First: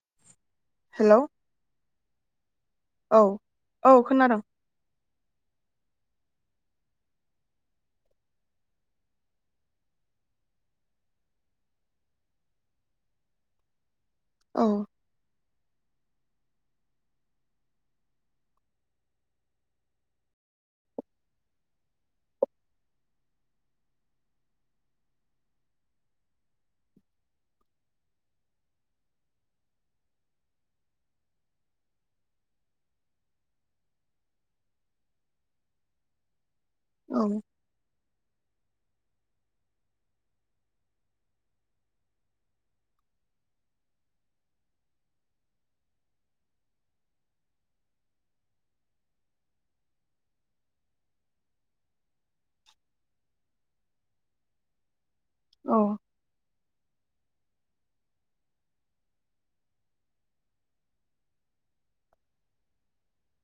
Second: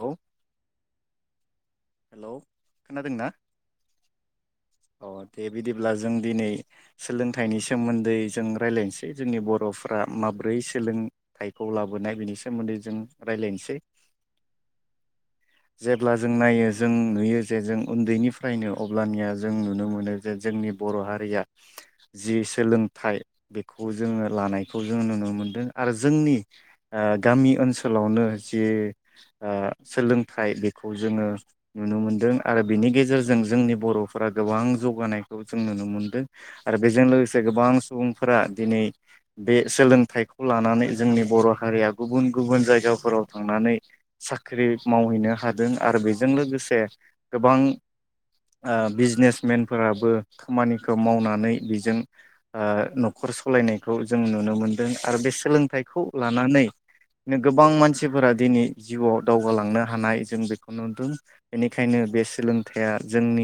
औ hello hello खोनादोंना औ औ खोनादों। अ दे बिदिब्ला जों दिनै सोलोंथाइनि सोमोन्दै जों रायलायनोसै जोंनि बर'फ्रा माब्रै सोलोंथाइखौ लाबोनाय बिनि सोमोन्दै जों रायलायनोसै औ जेब्ला जों नायो जों नुयो जे जों उन्दैनिफ्रायनो अब्लानिया जों नुनो मोनो जे जोंनि बर' हारिया जि सोलोंथाइ बेखौ जोङो लानायखौ जों नुनो मोनदों आरो जोंनि गामि ओनसोलावनो जि ओ सोलोंथाइ बेखौ जोङो नुनो मोनदों आरो बिनि गेजेरजों जोंनि बर'फोरा गोबां जौगानायखौ जों नुनो मोनदों आरो बेजों लोगोसे औ गोबां सुबुंफोरा दिनै बे सोलोंथाइखौ लानानै जोंनि बर' हारिया गुबुन गुबुन जायगाफोराव थांनानै साख्रि मावहैनो हादों आरो बेजों लोगोसे लोगोसे गोबां बिजनेसमेनफोराबो खामानिखौ मावनानै बेजों ओ न'खर सालायनायखौ जों नुनो मोनदों आरो बे औ सोलोंथाइखौ लानानै गोबां मानसिफोरा दिनै जिउआव दावगालांनो हानाय जों बेखौ नुदों बेनिखायनो बे सोलोंथाइया जोंनि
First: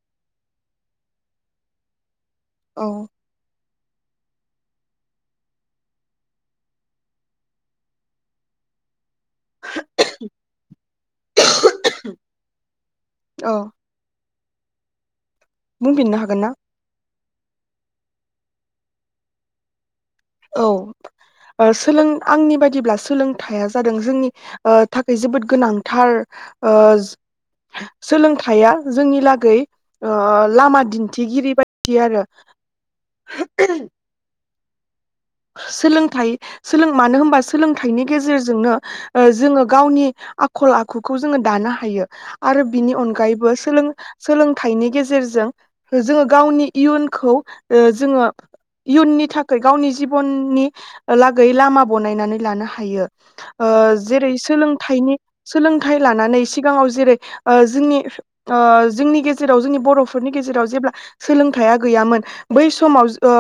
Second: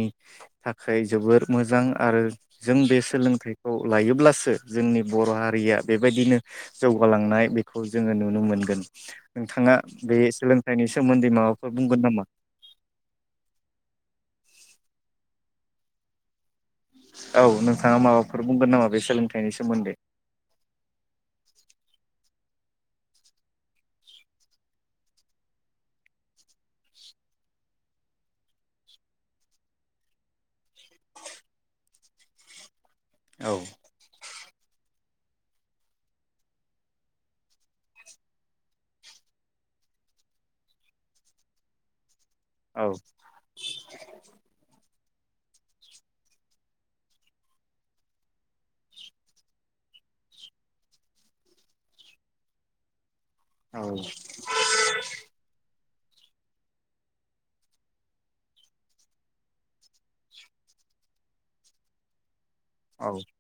थाखाय जोबोर मोजां आरो जों बे औ सोलोंथाइखौ लायोब्ला जो जोंनि बर' हारिया बेबायदिनो जौगालांनाय बेखौ जोङो नुनो मोनगोन नोंथाङा बे सोलोंथाइनि सोमोन्दै माबाफोर बुंगोन नामा औ बुंफिननो हागोन ना औ नोंथाङा माबाफोर बुंगोन नामा बे सोलोंथाइनि सोमोन्दै औ सोलों आंनि बायदिब्ला सोलोंथाइया जादों जोंनि थाखाय जोबोद गोनांथार ओ सोलोंथाइया जोंनि लागै लामा दिन्थिगिरि बायदि आरो औ सोलोंथाइ सोलों मानो होनबा सोलोंथाइनि गेजेरजोंनो ओ जोङो गावनि आखल आखुखौ जोङो दानो हायो आरो बिनि औ अनगायैबो सोलोंथाइनि गेजेर गेजेरजों जोङो गावनि इयुनखौ ओ जोङो इयुननि थाखाय गावनि जि जिबननि लागै लामा बनायनानै लानो हायो ओ औ जेरै सोलोंथायनि सोलों थाइ लानानै सिगाङाव जेरै ओ जोंनि जोंनि गेजेराव जोंनि बर'फोरनि गेजेराव जेब्ला सोलोंथाइया गैयामोन बै समाव औ ओ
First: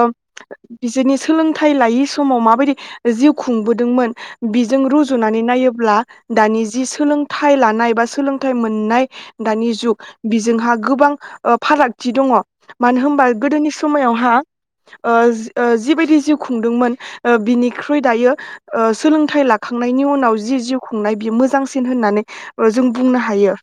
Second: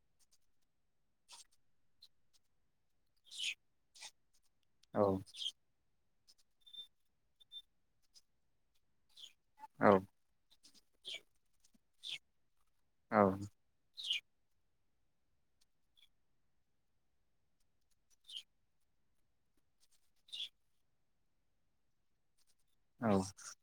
बिसोरनि सोलों थाय लायि समाव माबायदि जिउ खुंबोदोंमोन बिजों औ रुजुनानै नायोब्ला दानि जि सोलोंथाइ लानाय बा सोलोंथाइ मोननाय दानि औ जुग बिजोंहा गोबां ओ फारागथि दङ मानो औ होनबा गोदोनि समायाव हा ओ जि जिबायदि जिउ खुंदोंमोन ओ बिनिख्रुइ दायो ओ सोलोंथाइ लाखांनायनि उनाव जि जिउ खुंनाय बियो मोजांसिन होननानै जों औ बुंनो हायो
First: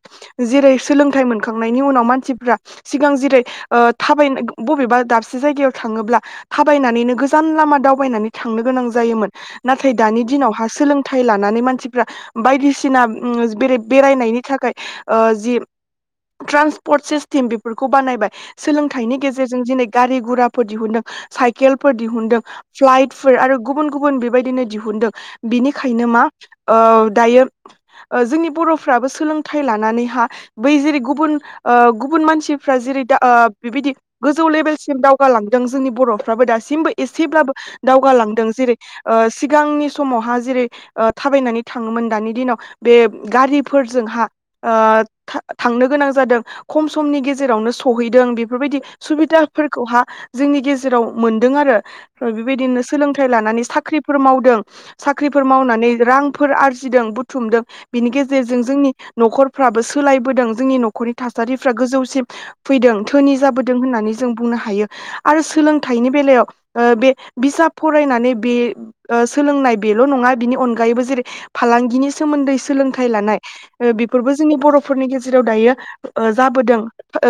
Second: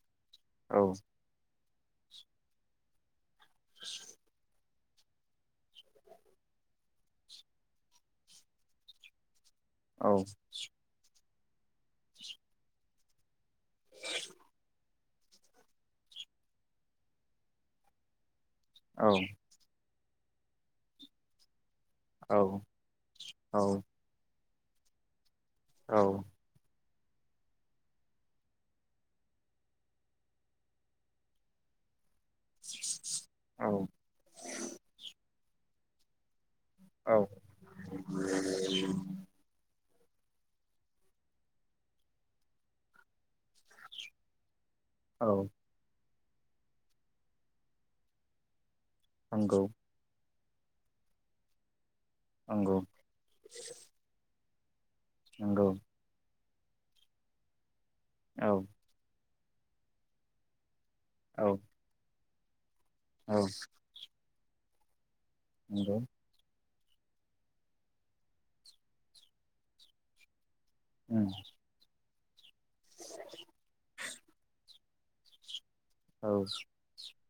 जेरै सोलोंथाइ मोनखां मोनखांनायनि उनाव मानसिफोरा सिगां जेरै ओ थाबायना बबेबा दाबसे जायगायाव थाङोब्ला थाबायनानैनो गोजो गोजान लामा दावबायनानै थांनो गोनां जायोमोन नाथाय दानि दिनावहा सोलोंथाइ फाय लानानै मानसिफ्रा बायदिसिना उ बे बेरायनायनि थाखाय अ जि ट्रान्सपर्ट सिस्टेम बेफोरखौ बानायबाय सोलोंथाइनि गेजेरजों दिनै गारि गोराफोर दिहुनदों साइकेलफोर दिहुनदों दिहुनदों औ फ्लाइटफोर आरो गुबुन गुबुन बेबायदिनो दिहुनदों। बिनिखायनो औ मा ओ दायो ओ जोंनि बर'फ्राबो सोलोंथाइ लानानैहा बै जेरै गुबुन ओ गुबुन मानसिफ्रा जेरै दा अ बिबायदि गोजौ लेभेलसिम दावगाालां जोंनि बर'फ्राबो दासिम औ एसेब्लाबो दावगालांदों जेरै अ ‍‍‍सिगांनि समावहा जेरै अ थाबायनानै थाङोमोन दानि दिनाव बे गारिफोरजोंहा ओ थां औ थांनो गोनां जादों खम समनि गेजेरावनो सहैदों बेफोरबायदि नंगौ सुबिदाफोरखौहा जोंनि गेजेराव मोनदों आरो [inaudible] नंगौ बेबायदिनो सोलोंथाइ लानानै साख्रिफोर मावदों साख्रिफोर नंगौ मावनानै रां फोर आरजिदों बुथुमदों बिनि गेजेरजों औ जोंनि न'खरफ्राबो सोलायबोदों जोंनि न नखरनि औ थासारिफ्रा गोजौसिम फैदों धोनि जाबोदों होननानै जों बुंनो हायो आरो नंगौ सोलोंथाइनि बेलायाव ओ बे बिजाब फरायनानै बे ओ सोलोंनाय बेल' नङा बिनि अन गोयैबो जेरै उम फालांगिनि सोमोन्दै सोलोंथाइ लानाय अ बेफोरबो जोंनि बर'फोरनि गेजेराव दायो औ अ जाबोदों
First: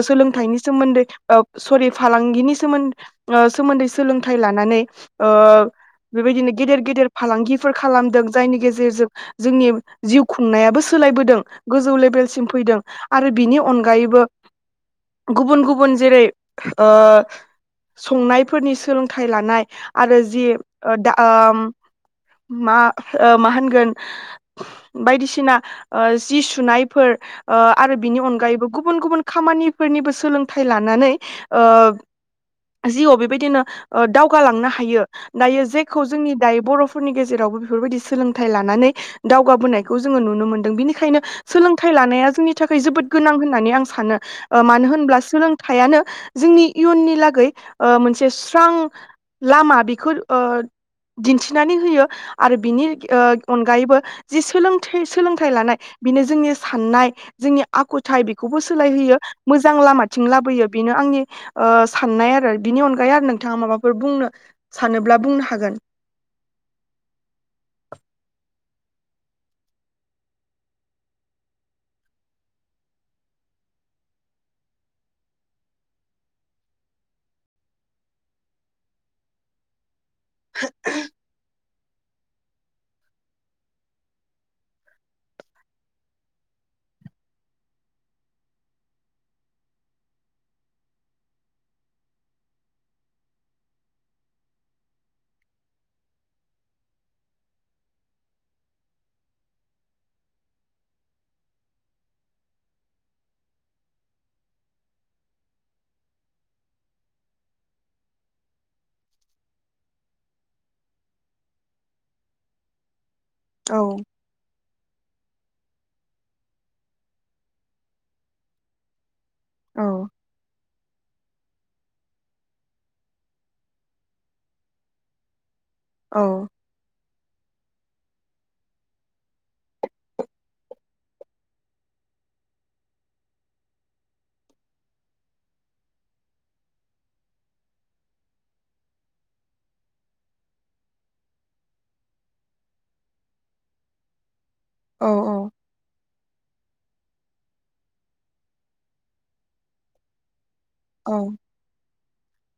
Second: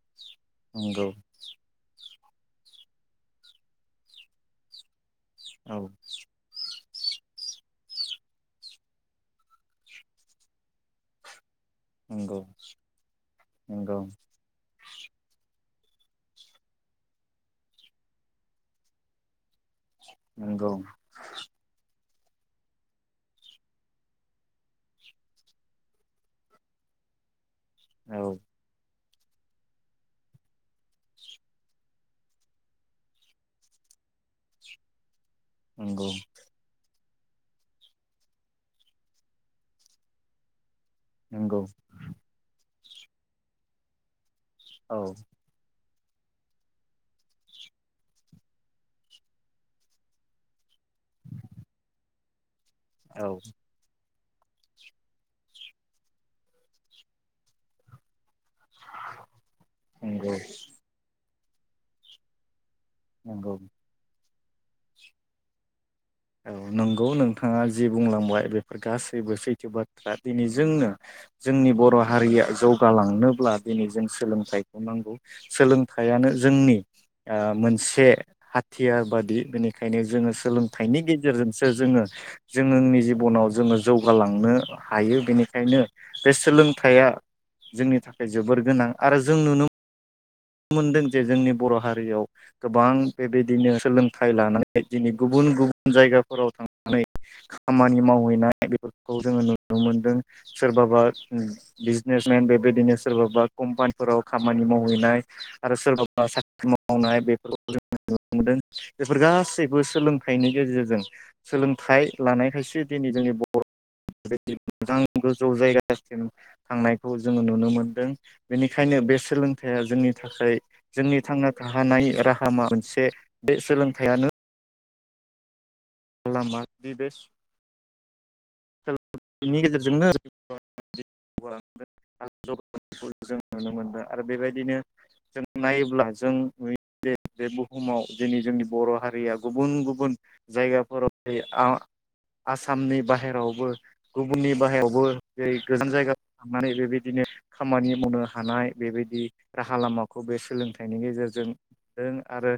सोलों नायनि सोमोन्दै नंगौ अफ सरि फालांगिनि सोमोन ओ सोमोन्दैस सोलोंथाइ लानानै ओ औ बेबायदिनो गेदेर गेदेर फालांगिफोर खालामदों जायनि गेजेरजों जोंनि जिउ खुंनायाबो सोलायबोदों। गोजौ नंगौ लेभेलसिम फैदों आरो बिनि नंगौ अनगायैबो गुबुन गु बुन जेरै ओ संनायफोरनिस सोलोंथाइ लानाय आरो जे नंगौ ओ दा ओम मा ओ मा होनगोन बायदिसिना ओ जि सुनायफो ओ आरो औ बिनि अनगायैबो गुबुन गुबुन खामानिफोरनिबो सोलोंथाइ लानानै ओ जिउआव बेबायदिनो ओ दावगालांनो हायो। दायो जेखौ नंगौ जोंनि दायो बर'फ फोरनि गेजेरावबो बिफोरबायदि सोलोंथाइ लानानै दावगाबोनायखौ जोङो नुनो मोनदों बिनि खायनो नंगौ सोलोंथाइ लानाया जोंनि थाख खै जोबोद गोनां होननानै आं सानो ‌ओ मानो औ होनब्ला सोलोंथाइआनो जोंनि इयुननि लागै ओ मोनसे सि फ्रां लामा बिखोर ओ दिन्थिनानै होयो आरो बिनि ओ औ अनगायैबो जि सोलोंथाइ सोलोंथाइ लानाय बिनो जोंनि साननाय जोंनि आखुथाय बि खौबो सोलायहैयो मोजां लामाथिं नंगौ लाबोयो बिनो आंनि ओ साननाय आरो बिनि अनगाय आरो नों थाङा नंगौ माबाफोर बुंनो सानोब्ला बुंनो हागोन। औ नोंगौ नोंथाङा जि बुंलांबाय बे फोर गासैबो सैथो बाथ्रा दिनै जोंनो जोंनि बर' हारिया जौगालांनोब्ला दिनै जों सोलोंथाइखौ नांगौ सोलोंथाइयानो जोंनि ओ मोनसे हाथियार बादि बेनिखायनो जोङो सोलों बिनि गेजेरजोंसो जोङो जों ओंनि जिबनाव जोङो जौगालांनो हायो बेनिखायनो बे सोलोंथाइया जोंनि थाखाय जोबोर गोनां आरो जों नुनो नुनो मोनदों जे जोंनि बर' हारियाव गोबां बेबायदिनो सोलोंथाइ लानानै दिनै गुबुन गुबुन जायगाफोराव थांनानै खामानि मावहैनाय बेफोरखौ जोङो नुनो मोनदों सोरबाबा उम बिजनेसमेन बेबायदिनो सोरबाबा कम्पानिफोराव खामानि मावहैनाय आरो सोरबा साख्रि मावनाय बेफोरखौ जों नुनो मोनदों बेफोर गासैबो सोलोंथाइनि गेजेरजों सोलोंथाइ लानायखायसो दिनै जोंनि औ [inaudible] मोजां गोजौ जायगासिम थांनायखौ जोङो नुनो मोनदों बिनिखायनो बेस सोलोंथाइया औ जोंनि थाखाय जोंनि थांना थानाय राहामा मोनसे बे सोलोंथाइयानो आखला मा बि बेस बिनि गेजेरजोंनो जों नुनो मोनदों आरो बेबायदिनो जों नायोब्ला जों नुयो जे बुहुमाव दिनै जोंनि बर' हारिया गुबुन गुबुन जायगाफोराव थायो आह आसामनि बाहेरावबो गुबुननि बाहायावबो औ जेरै गोजान जायगा थांनानै बेबायदिनो खामानि मावनो हानाय बेबायदि राहा लामाखौ बे सोलों थाइनि औ गेजेरजों जों आरो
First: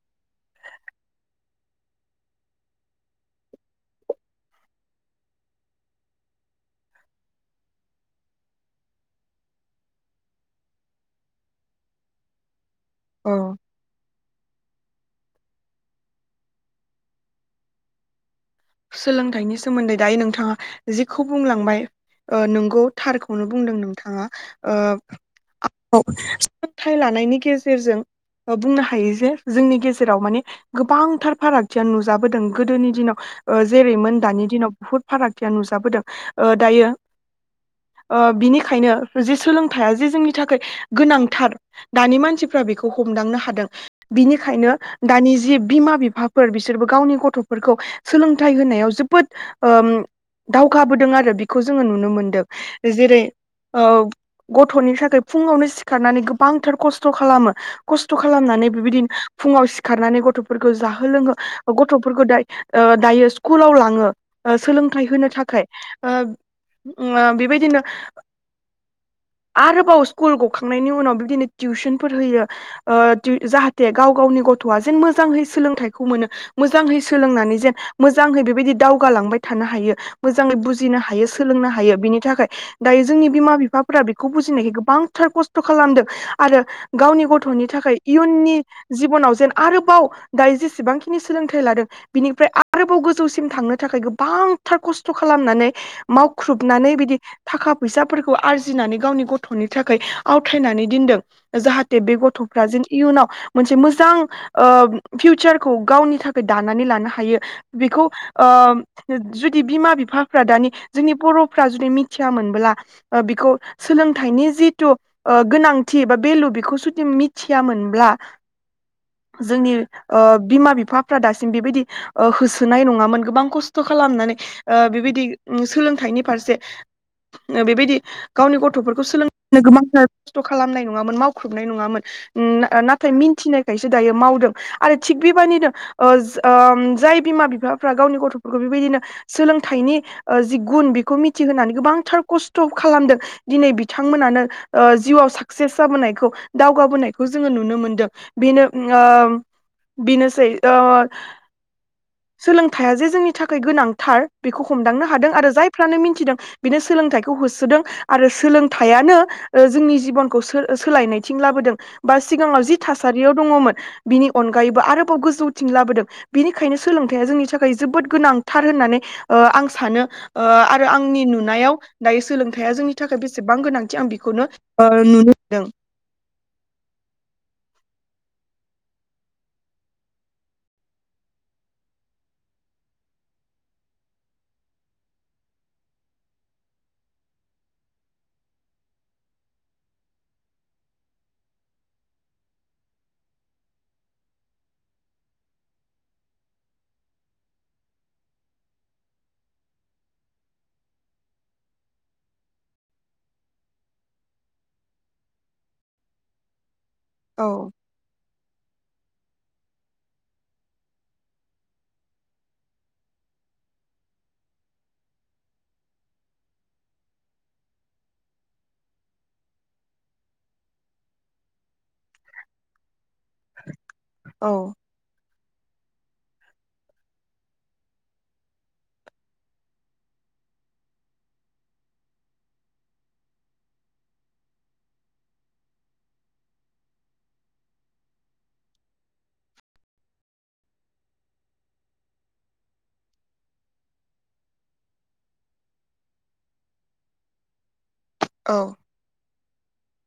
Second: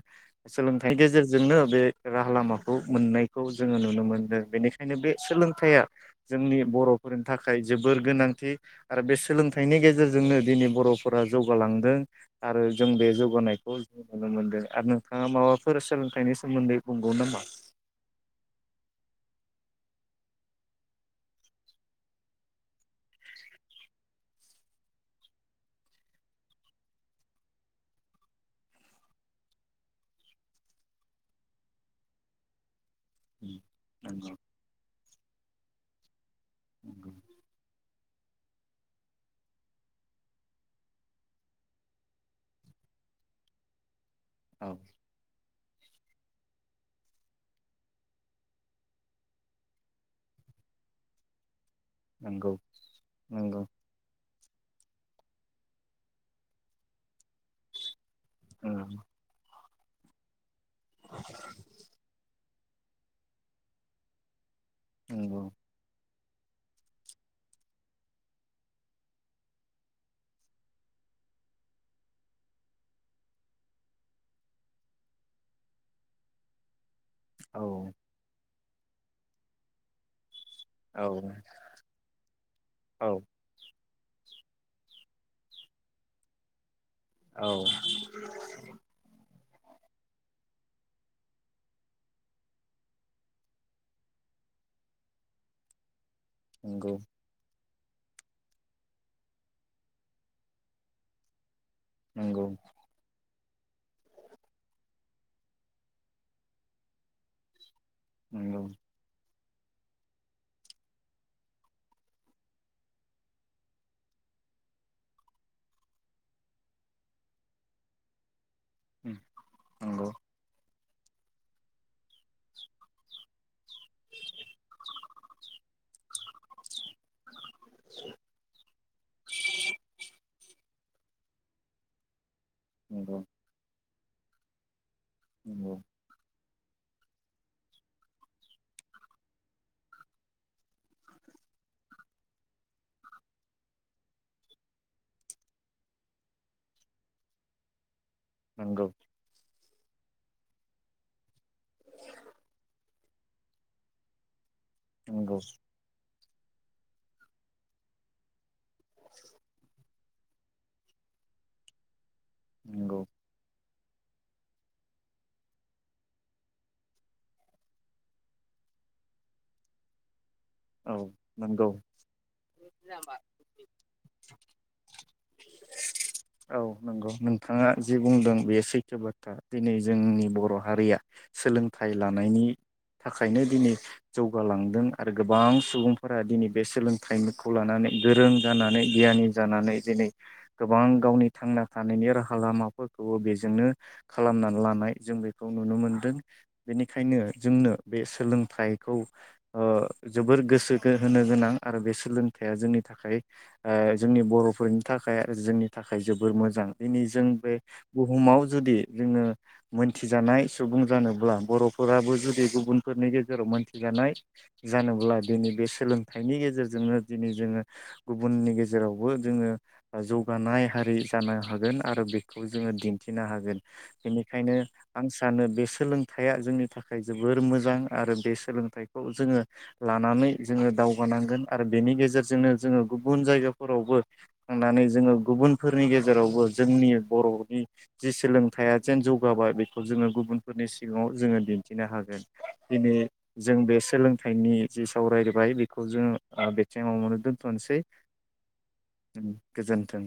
सोलोंथाइनि गेजेरजोंनो बे राहा लामाखौ मोननायखौ जोङो नुनो मोनदों बेनिखायनो बे सोलोंथाइया जोंनि बर'फोरनि थाखाय जोबोर गोनांथि आरो बे सोलोंथाइनि गेजेरजोंनो दिनै बर'फोरा जौगालांदों आरो जों बे औ जौगानायखौ जों नुनो मोनदों आरो नों नोंथाङा माबाफोर सोलोंथाइनि सोमोन्दै बुंगौ नामा? सोलोंथाइनि सोमोन्दै दायो नोंथाङा जेखौ बुंलांबाय ओ नंगौ थारखौनो बुंदों नोंथाङा सोलोंथाइ लानायनि गेजेरजों बुंनो हायो जे जोंनि गेजेराव माने गोबांथार फारागथिया नुजाबोदों गोदोनि दिनाव जेरैमोन नंगौ दानि दिनाव बुहुत फारागथिया नुजाबोदों। ओ दायो। नंगौ ओ बिनिखायनो जे सोलोंथाइया जे जोंनि थाखाय गोनांथार दानि मानसिफ्रा बेखौ हमदांनो हादों बिनिखायनो औ दानि जि बिमा बिफाफोर बिसोरबो गावनि गथफोरखौ सोलोंथाइ होनायाव जोबोद ओ दावखाबोदों आरो बि खौ जोङो नुनो मोनदों नंगौ जेरै नंगौ ओ गथ'नि थाखाय फुङावनो सिखारनानै गोबांथार कस्थ खालामो कस थ खालामनानै नंगौ बिबायदिनो फुङाव सि खारनानै गथ'फोरखौ जाहो लोङो गथ'फोरखौ दाय ओ दायो स्कुलाव लाङो। सोलोंथाइ होनो नंगौ थाखाय ओ ओ बेबायदिनो आरोबाव स्कुल गखांनायनि उनाव बिदिनो टिउसनफोर होयो ओ टिउ जाहाथे गाव गावनि गथया जे मोजाङै सोलोंथाइखौ मोनो मोजाङै सोलोंनानै औ जेन मोजाङै बेबायदि दावगालांबाय थानो हायो मोजाङै बुजिनो औ हायो सोलोंनो हायो बिनि थाखाय दायो औ जोंनि बिमा बिफा फोरा बेखौ बुजिनायखाय गोबांथार कस्थ' खालामदों आरो गावनि औ गथ'नि थाखाय इयुननि जिब'नाव जेन आरोबाव दायो जेसेबांखिनि सोलोंथाइ लादों बिनि फ्राय आरोबाव गोजौसिम थांनो थाखाय गोबांथार कस्थ खालामनानै मावख्रुबनानै नंगौ बिदि थाखा फैसाफोरखौ आरजिनानै गावनि गथ'नि थाखाय आवथायनानै दोनदों। जाहाथे बे नंगौ गथ'फ्रा जेन इयुनाव मोनसे मोजां ओ फिउचारखौ गावनि थाखाय दानानै लानो हायो बेखौ ओ नंगौ जु जुदि बिमा बिफाफ्रा दानि जोंनि बर'फ्रा जुदि मिथियामोनब्ला बेखौ सोलोंथाइनि जिथु ओ गोनांथि बा बेेलु बेखौ जुदि मिथियामोनब्ला जोंनि नंगौ बिमा बिफा बिफाफ्रा दासिम बेबायदि ओ होसोनाय नङामोन गोबां ख खस्थ' खालामनानै ओ बेबायदि सोलोंथाइनि फारसे बेबायदि गावनि गथ'फोरखौ सोलोंनो गोबांथार खस्थ' खालामनाय नङा नङामोन मावख्रुबनाय नङामोन उम नाथाय नंगौ मिनथिनायखाय सो दायो मावदों आरो थिग बेबायदिनो नंगौ ओ ओम जाय बिमा बिफाफ्रा गावनि गथ'फोरखौ बेबायदिनो सोलोंथाइनि ओ जि गुन बेखौ मिथिहोनानै गोबांथार खस्थ' खालामदों दिनै बिथांमोनानो ओ जिउआव साक्सेस जाबोनायखौ दावगाबोनायखौ जोङो नुनो मोनदों बिनो नंगौ ओ बिनोसै ओ सोलोंथाइया जे जोंनि थाखाय गोनांथार बेखौ हमदांनो हादों नंगौ आरो जायफ्रानो मिथिदों बिनो सोलोंथाइखौ होसोदों आरो सोलों थाइयानो ओ जोंनि जिबनखौ सोलायनायथिं लाबोदों बा सिगाङाव जि नंगौ थासारियाव दङमोन बिनि अनगायैबो आरोबाव गोजौथिं लाबोदों बिनिखायनो सोलोंथाइया जोंनि थाखाय जोबोद गोनांथार होननानै ओ आं सानो ओ आरो औ आंनि नंगौ नुनायाव दायो सोलोंथाइया जोंनि थाखाय बेसेबां गोनांथि आं बेखौनो ओ नुनो मोनदों औ नंगौ नोंथाङा जि बुंदों बे सैथो बाथ्रा दिनै जोंनि बर' हारिया सोलोंथाइ लानायनि थाखायनो दिनै जौगालांदों आरो गोबां सुबुंफोरा दिनै बे सोलोंथाइखौ लानानै गोरों जानानै गियानि जानानै दिनै गोबां गावनि थांना थानायनि राहा लामाफोरखौबो बेजोंनो खालामनानै लानाय जों बेखौ नुनो मोनदों बेनिखायनो जोंनो बे सोलोंथाइखौ ओ जोबोर गोसो होनो गोनां आरो बे सोलोंथाइया जोंनि थाखाय ओ जोंनि बर'फोरनि थाखाय जोंनि थाखाय जोबोर मोजां दिनै जों औ बे बुहुमाव जुदि जोङो मोनथिजानाय सुबुं जानोब्ला बर'फोराबो जुदि गुबुनफोरनि गेजेराव मोनथिजानाय जानोब्ला दिनै बे सोलोंथाइनि गेजेरजोंनो दिनै जोङो गुबुननि गेजेरावबो जोङो जौगानाय हारि जानो हागोन आरो बेखौ जोङो दिन्थिनो हागोन बेनिखायनो औ आं सानो बे सोलोंथाइया जोंनि थाखाय जोबोर मोजां आरो बे सोलोंथाइखौ जोङो लानानै जोङो दावगानांगोन आरो बेनि गेजेरजोंनो जोङो गुबुन जायगाफोरावबो थांनानै जोङो गुबुनफोरनि गेजेरावबो जोंनि बर'नि जि सोलोंथाइया जेन जौगाबाय बेखौ जोङो गुबुनफोरनि सिगाङाव जोङो दिन्थिनो हागोन दिनै जों बे सोलों थाइनि जि सावरायबाय बेखौ जों ओ बेथिंङावनो दोन्थ'नोसै औ गोजोन गोथों